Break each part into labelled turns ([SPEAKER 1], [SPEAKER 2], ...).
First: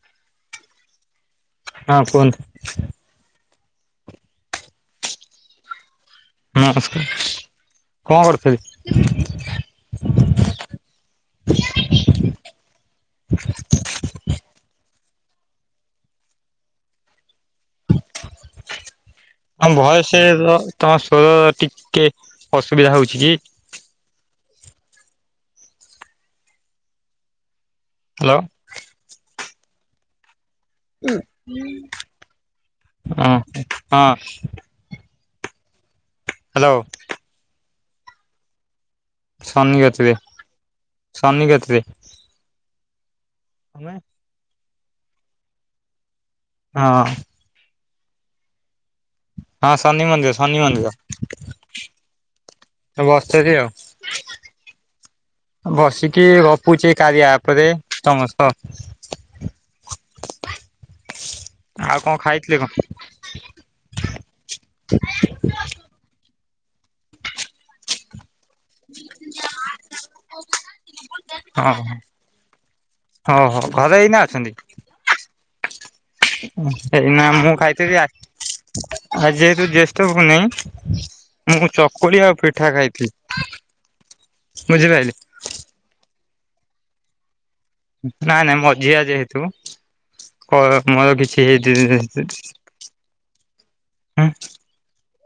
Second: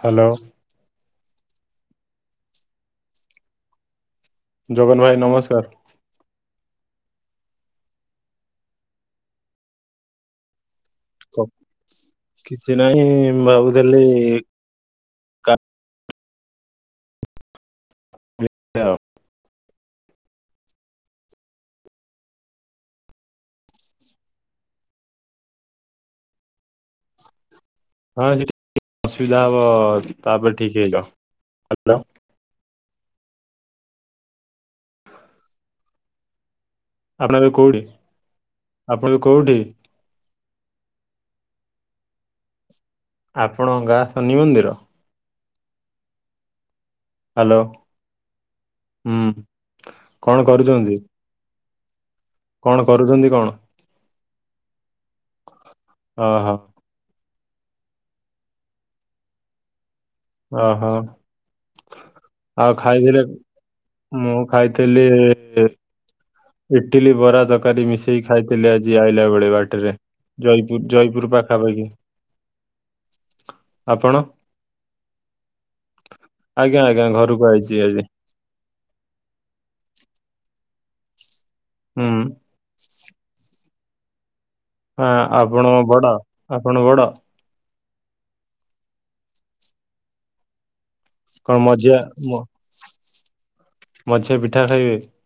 [SPEAKER 1] Hello!
[SPEAKER 2] ହଁ କୁହନ୍ତୁ
[SPEAKER 1] ଜଗନ୍ ଭାଇ ନମସ୍କାର!
[SPEAKER 2] ନମସ୍କାର କଣ କରୁଥିଲେ
[SPEAKER 1] କିଛି ନାହିଁ ଭାବୁଥିଲି କା- ହ-
[SPEAKER 2] ତମ ଭଏସ୍, ତମ ସ୍ୱର ଟିକେ ଅସୁବିଧା ହେଉଛି କି?
[SPEAKER 1] ହଁ
[SPEAKER 2] ହ୍ୟାଲୋ
[SPEAKER 1] ସେଠି ଅସୁବିଧା ହବ। ତାପରେ ଠିକ୍ ହେଇ
[SPEAKER 2] ଓଁ ହଁ! ହ୍ୟାଲୋ!
[SPEAKER 1] ଆପଣ ଏବେ କେଉଁଠି?
[SPEAKER 2] ଶନି କେତିରେ ଶନି କେତିରେ
[SPEAKER 1] ଆପଣ ଗାଁ ଶନି ମନ୍ଦିର?
[SPEAKER 2] ହଁ!
[SPEAKER 1] ହ୍ୟାଲୋ! ହୁଁ!
[SPEAKER 2] ହଁ ଶନି ମନ୍ଦିର
[SPEAKER 1] କଣ
[SPEAKER 2] ଶନି ମନ୍ଦିର
[SPEAKER 1] କରୁଛନ୍ତି? କଣ କରୁଛନ୍ତି
[SPEAKER 2] ବସିଥିଲି
[SPEAKER 1] କଣ?
[SPEAKER 2] ଆଉ। ବସିକି
[SPEAKER 1] ଓହୋ
[SPEAKER 2] ଗପୁଛି କାରିଯା ଆପ୍‌ରେ ତମ ସହ।
[SPEAKER 1] ଓହୋ
[SPEAKER 2] ଆଉ କଣ ଖାଇଥିଲେ କଣ?
[SPEAKER 1] ଆଉ ଖାଇଥିଲେ? ମୁଁ ଖାଇଥିଲି! ଇଟିଲି ବରା ତରକାରୀ ମିଶି ସେଇ ଖାଇଥିଲେ ଆଜି ଆଇଲା ବେଳେ ବାଟରେ ଜୟପୁର ଜୟପୁର
[SPEAKER 2] ହଁ
[SPEAKER 1] ପାଖାପାଖି
[SPEAKER 2] ହଁ ହୋ ଘରେ
[SPEAKER 1] ଆପଣ
[SPEAKER 2] ଏଇନା ଅଛନ୍ତି
[SPEAKER 1] ଆଜ୍ଞା ଆଜ୍ଞା
[SPEAKER 2] ଏଇନା
[SPEAKER 1] ଘରକୁ
[SPEAKER 2] ମୁଁ
[SPEAKER 1] ଆଇଛି
[SPEAKER 2] ଖାଇଥିଲି
[SPEAKER 1] ଆଜି
[SPEAKER 2] ଆ ଆ ଯେହେତୁ ଜ୍ୟେଷ୍ଠ ଭଉ ନହି ମୁଁ ଚକୁଳି
[SPEAKER 1] ହୁଁ।
[SPEAKER 2] ଆଉ ପିଠା ଖାଇଥିଲି।
[SPEAKER 1] ହଁ
[SPEAKER 2] ବୁଝିପାରିଲେ।
[SPEAKER 1] ଆପଣ ବଡ ଆପଣ ବଡ
[SPEAKER 2] ନାଇଁ ନାଇଁ ମଝିଆ ଯେହେତୁ କ ମୋର କିଛି
[SPEAKER 1] କଣ
[SPEAKER 2] ଏଇ
[SPEAKER 1] ମଝିଆ
[SPEAKER 2] ଜ
[SPEAKER 1] ମ [unintelligible]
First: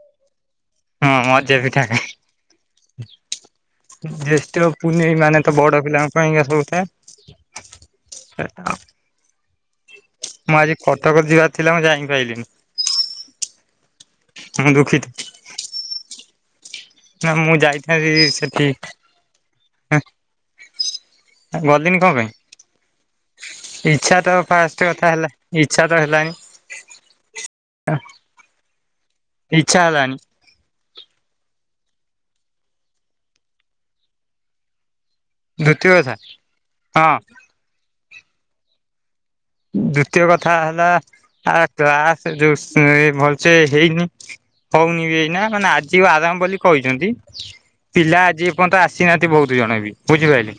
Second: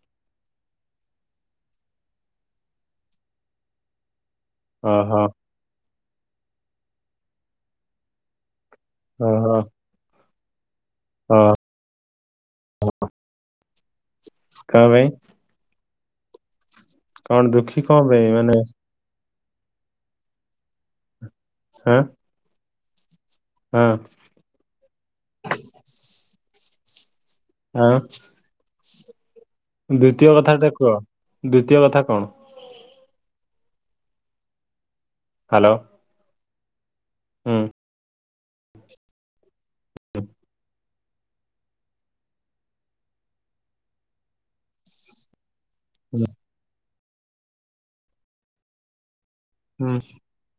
[SPEAKER 2] ହଁ ମଜା ପିଠା ଖାଇଲି ଜଷ୍ଠ ପୁନେଇ
[SPEAKER 1] ଓହୋ
[SPEAKER 2] ମାନେ ତ ବଡ଼ ପିଲାଙ୍କ ପାଇଁ ସବୁଥାଏ ସେଟା
[SPEAKER 1] ଓହୋ।
[SPEAKER 2] ମୁଁ ଆଜି କଟକରେ
[SPEAKER 1] ଓ
[SPEAKER 2] ଯିବାର ଥିଲା ମୁଁ ଯାଇ ପାଇାରଲିିନି ମୁଁ
[SPEAKER 1] କଣ ପାଇଁ
[SPEAKER 2] ଦୁଃଖିତ ନା
[SPEAKER 1] କଣ
[SPEAKER 2] ମୁଁ
[SPEAKER 1] ଦୁଃଖୀ କଣ
[SPEAKER 2] ଯାଇଥାନ୍ତିି
[SPEAKER 1] ପାଇଁ ମାନେ
[SPEAKER 2] ସେଠି
[SPEAKER 1] ହଁ
[SPEAKER 2] ଗଲିଣି କଣ
[SPEAKER 1] ହଁ
[SPEAKER 2] ପାଇଁ ଇଚ୍ଛା ତ ଫାଷ୍ଟ କଥା ହେଲା ଇଛାତ ହେଲାଣୀ
[SPEAKER 1] ହଁ!
[SPEAKER 2] ଇଚ୍ଛା ହେଲାନି
[SPEAKER 1] ଦ୍ଵିତୀୟ କଥା ଟା କୁହ ଦ୍ଵିତୀୟ କଥା କଣ?
[SPEAKER 2] ଧୁତିୀୟ କଥା ହଁ!
[SPEAKER 1] ହଁ!
[SPEAKER 2] ଦ୍ଵିତୀୟ କଥା ହେଲା ଆ କ୍ଲାସ ଯୋଉ ଭଲସେ ହେଇନି ହଉନି ବି ଏଇନା ଆଜି
[SPEAKER 1] ହୁଁ
[SPEAKER 2] ଆରାମ ବୋଲି କହିଛନ୍ତି ପିଲା ଆଜି ଏପର୍ଯ୍ୟନ୍ତ ଆସିନାହାନ୍ତି ବହୁତ ଜଣ ବି
[SPEAKER 1] ହୁଁ।
[SPEAKER 2] ବୁଝିପାଇଲେ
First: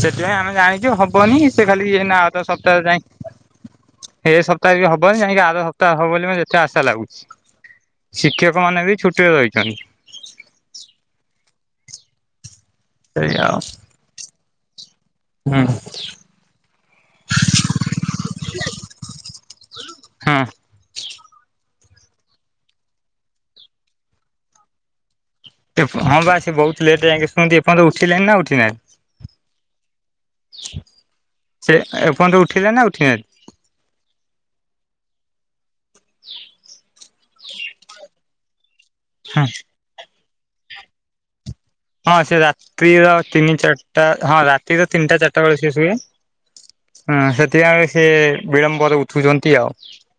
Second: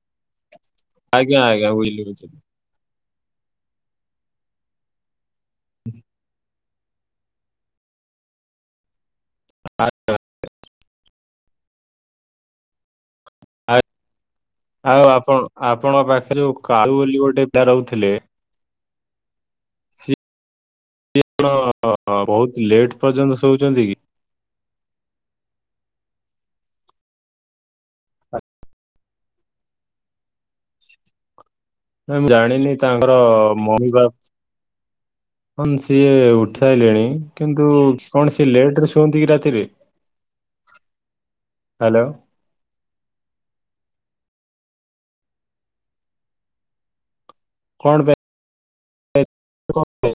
[SPEAKER 2] ସେଥିପାଇଁ ଆମେ ଜାଣିଛୁ ହବନି
[SPEAKER 1] ଆଜ୍ଞା
[SPEAKER 2] ସେ
[SPEAKER 1] ଆଜ୍ଞା
[SPEAKER 2] ଖାଲି
[SPEAKER 1] ବୁଝିଲି
[SPEAKER 2] ନା
[SPEAKER 1] ବୁଝିଲି
[SPEAKER 2] ତ ସ ସ୍ ଯ ଏ ସପ୍ତାହରେ ହବନି ଯାଇକି ଆର ସପ୍ତାହ ହବ ବୋଲି ଯାହା ଆଶା ଲାଗୁଛି ଶିକ୍ଷକମାନେ ବି ଛୁଟିରେ ରହିଛନ୍ତି।
[SPEAKER 1] ଆ
[SPEAKER 2] ସେଇଆ ଆଉ
[SPEAKER 1] ଆ ଆଉ ଆପଣ
[SPEAKER 2] ହୁଁ
[SPEAKER 1] ଆପଣଙ୍କ ପାଖରେ ଯୋଉ କଉ ବୋଲି ଗୋଟେ ପିଲା ରହୁଥିଲେ
[SPEAKER 2] ହଁ।
[SPEAKER 1] ଆପଣ ବହୁତ ଲେଟ୍ ପର୍ଯ୍ୟନ୍ତ ଶୋଉଛନ୍ତି କି
[SPEAKER 2] ହଁ ବା ସେଏ ବହୁତ ଲେଟ୍ ଯାଇକି ଶୁଣନ୍ତି ଏପର୍ନ୍ତ ଉଠିଲେଣି ନା ଉଠି ନାହାନ୍ତି [unintelligible]
[SPEAKER 1] ମୁ ଜାଣିନି ତାଙ୍କର ମମି ବାପ ହଁ ସିଏ ଉଠି ସାରିଲେଣି କିନ୍ତୁ କଣ ସିଏ ଲେଟରେ ଶୁଅନ୍ତି କି ରାତିରେ ହ୍ୟାଲୋ
[SPEAKER 2] ହଁ ସେ ରାତିର ତିନି ଚାରିଟା ହଁ ରାତିର ତିନିଟା ଚାରିଟା ବେଳେ ସେ ସୁଏ। ହୁଁ ସେଥିପାଇଁ
[SPEAKER 1] କଣ
[SPEAKER 2] ସେ
[SPEAKER 1] ପାଇଁ
[SPEAKER 2] ବିଳମ୍ବରେ ଉଠୁଛନ୍ତି ଆଉ।
[SPEAKER 1] କଣ ପାଇଁ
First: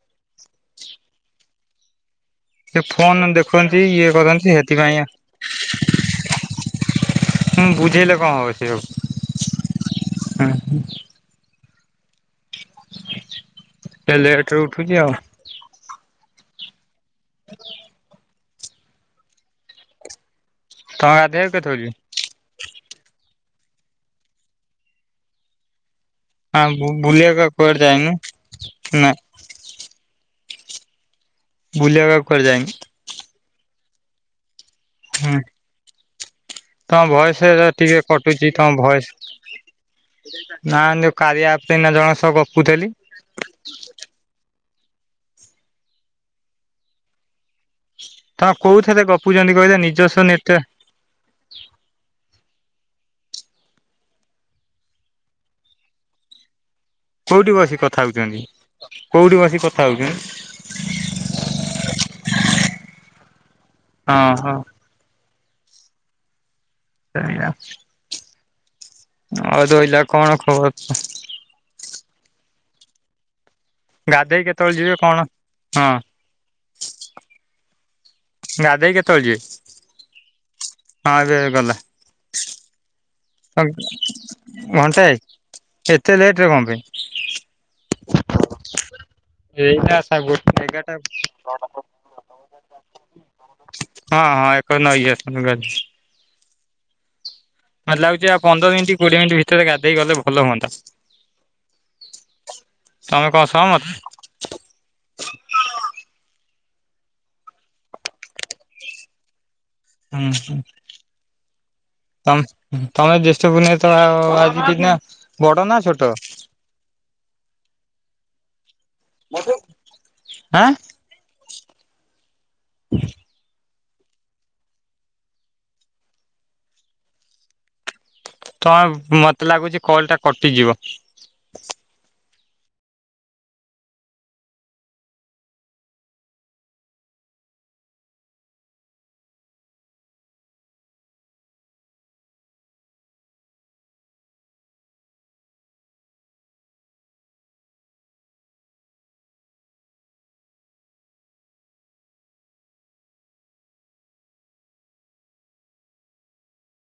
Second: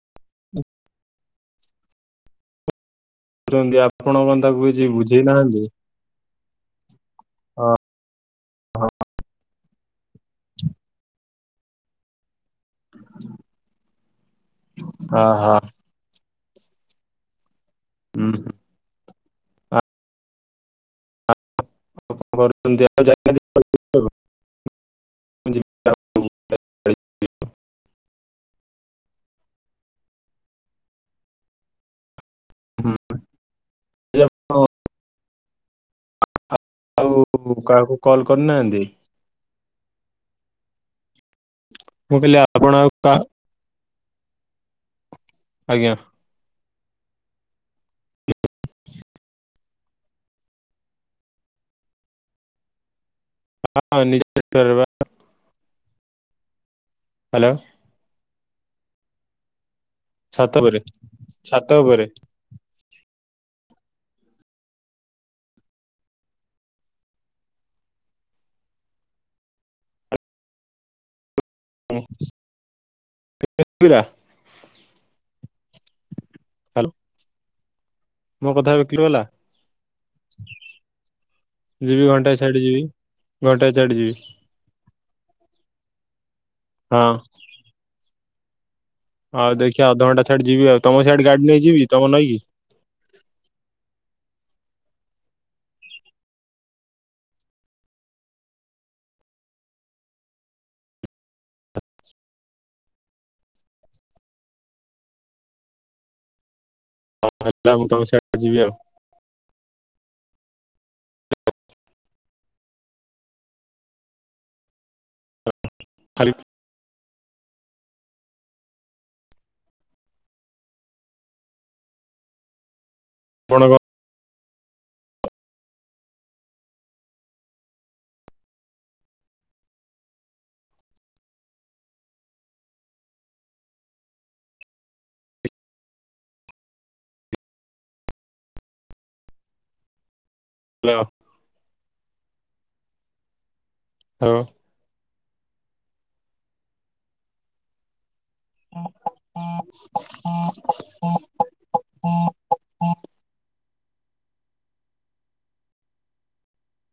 [SPEAKER 2] ସେ ଫୋନ
[SPEAKER 1] ଶୋଉଛନ୍ତି?
[SPEAKER 2] ଦେଖନ୍ତି ଇଏ
[SPEAKER 1] ଆପଣ କଣ
[SPEAKER 2] କରନ୍ତି
[SPEAKER 1] ତାକୁ କିଛି
[SPEAKER 2] ହେଥିପାଇଁ
[SPEAKER 1] ବୁଝେଇ ନାହାନ୍ତି? ଓହୋ
[SPEAKER 2] ମୁଁ ବୁଝେଇଲେ କଣ ହବ ସେ ଆଉ ହୁଁ ସେ ଲେଟରେ ଉଠୁଛି ଆଉ।
[SPEAKER 1] ଓ ହ।
[SPEAKER 2] [inaudible]
[SPEAKER 1] ଉ ହୁଁ।
[SPEAKER 2] ତମେ ଗାଧେଇବାକୁ କେତେବେଳେ ଯିବେ।
[SPEAKER 1] ଆଉ କଣ କରୁଛନ୍ତି ଆଉ ଯାଇ ମୁଁ ଯିବି ଆଉ ହୁଁ।
[SPEAKER 2] ଆଁ ବୁ ବୁଲିବାକୁ କୁଆଡ଼େ ଯାଇନୁ ନା ବୁଲିବାକୁ ଆଉ କୁଆଡ଼େ ଯାଇନୁ।
[SPEAKER 1] [unintelligible] ଏଇ ଆପଣ
[SPEAKER 2] ହୁଁ। ତମ ଭଏସ ଟା
[SPEAKER 1] କାହାକୁ
[SPEAKER 2] ଟିକେ
[SPEAKER 1] କଲ୍
[SPEAKER 2] କଟୁଛି ତମ
[SPEAKER 1] କରିନାହାନ୍ତି?
[SPEAKER 2] ଭଏସ ନା ଯୋଉ କାରିଆ ଆପ୍ ଏଇନା ଜଣକ ସହ ଗପୁଥେଲି
[SPEAKER 1] କଣ? ଆଜ୍ଞା।
[SPEAKER 2] ତମେ କୋଉଥିରେ ଗପୁଛନ୍ତି କହିଲେ ନିଜସ୍ୱ ନେଟ୍ୟାକ୍
[SPEAKER 1] ହଁ ନିଜର ନେଟ୍ୟାକ୍ ପା। ହ୍ୟାଲୋ
[SPEAKER 2] କଉଠି ବସିକି କଥା ହେଉଛନ୍ତି କଉଠି ବସିକି କଥା ହେଉଛନ୍ତି।
[SPEAKER 1] ଛାତ ଉପରେ ଛାତ ଉପରେ।
[SPEAKER 2] ଓ ହଁ। ସେଇଆ। ହଉ ଦହିଲା କଣ ଖବର ତ
[SPEAKER 1] ହୁଁ [unintelligible]
[SPEAKER 2] ଗାଧେଇ କେତେବେଳେ ଯିବେ କଣ ହଁ।
[SPEAKER 1] ହ୍ୟାଲୋ।
[SPEAKER 2] ଗାଧେଇ କେତେବେଳେ ଯିବେ?
[SPEAKER 1] ହ
[SPEAKER 2] ହଁ ଏବେ ଗଲା
[SPEAKER 1] ଘଣ୍ଟାଏ
[SPEAKER 2] ଘଂ
[SPEAKER 1] ଛାଡି ଯିବି
[SPEAKER 2] ଘଣ୍ଟାଏ। ଏତେ ଲେଟ ରେ କଣ
[SPEAKER 1] ହଁ।
[SPEAKER 2] ପାଇଁ?
[SPEAKER 1] ଆଉ ଦେଖିଆ
[SPEAKER 2] ଏଇନା
[SPEAKER 1] ଅଧଘଣ୍ଟା
[SPEAKER 2] ସାଗୋ
[SPEAKER 1] ଛାଡି ଯିବି ଆଉ
[SPEAKER 2] ଏଗାର
[SPEAKER 1] ତମ ସିଆଡେ ଗାଡି
[SPEAKER 2] ଟା [inaudible]
[SPEAKER 1] ନେଇଯିବି ତମ ନଈକି
[SPEAKER 2] ହଁ ହଁ ଏକଡ ନଇକୁ ଆସନ୍ତୁ ଗାଧ ମାନେ ଲାଗୁଛି ଆଉ ପନ୍ଦର ମିନିଟ କୋଡିଏ ମିନିଟ ଭିତରେ ଗାଧେଇ ଗଲେ ଭଲ ହୁଅନ୍ତା। ତମେ କଣ ସହମତ
[SPEAKER 1] ହଁ ହେଲା ମୁଁ ତମ ସେଇଆଡ଼େ ଯିବି ଆଉ
[SPEAKER 2] ଉ ହୁଁ। ତମ ଉହୁଁ ତମେ ଜ୍ୟେଷ୍ଠ ପୂର୍ଣ୍ଣେଇ ତ ଆ ଆଜି ନା ବଡ ନା ଛୋଟ?
[SPEAKER 1] ଖାଲି
[SPEAKER 2] ଆଁ?
[SPEAKER 1] ପଣବ।
[SPEAKER 2] ତମେ ମତେ ଲାଗୁଛି କଲ ଟା କଟିଯିବ।
[SPEAKER 1] ହ୍ୟାଲୋ। ହାଲୋ। [inaudible]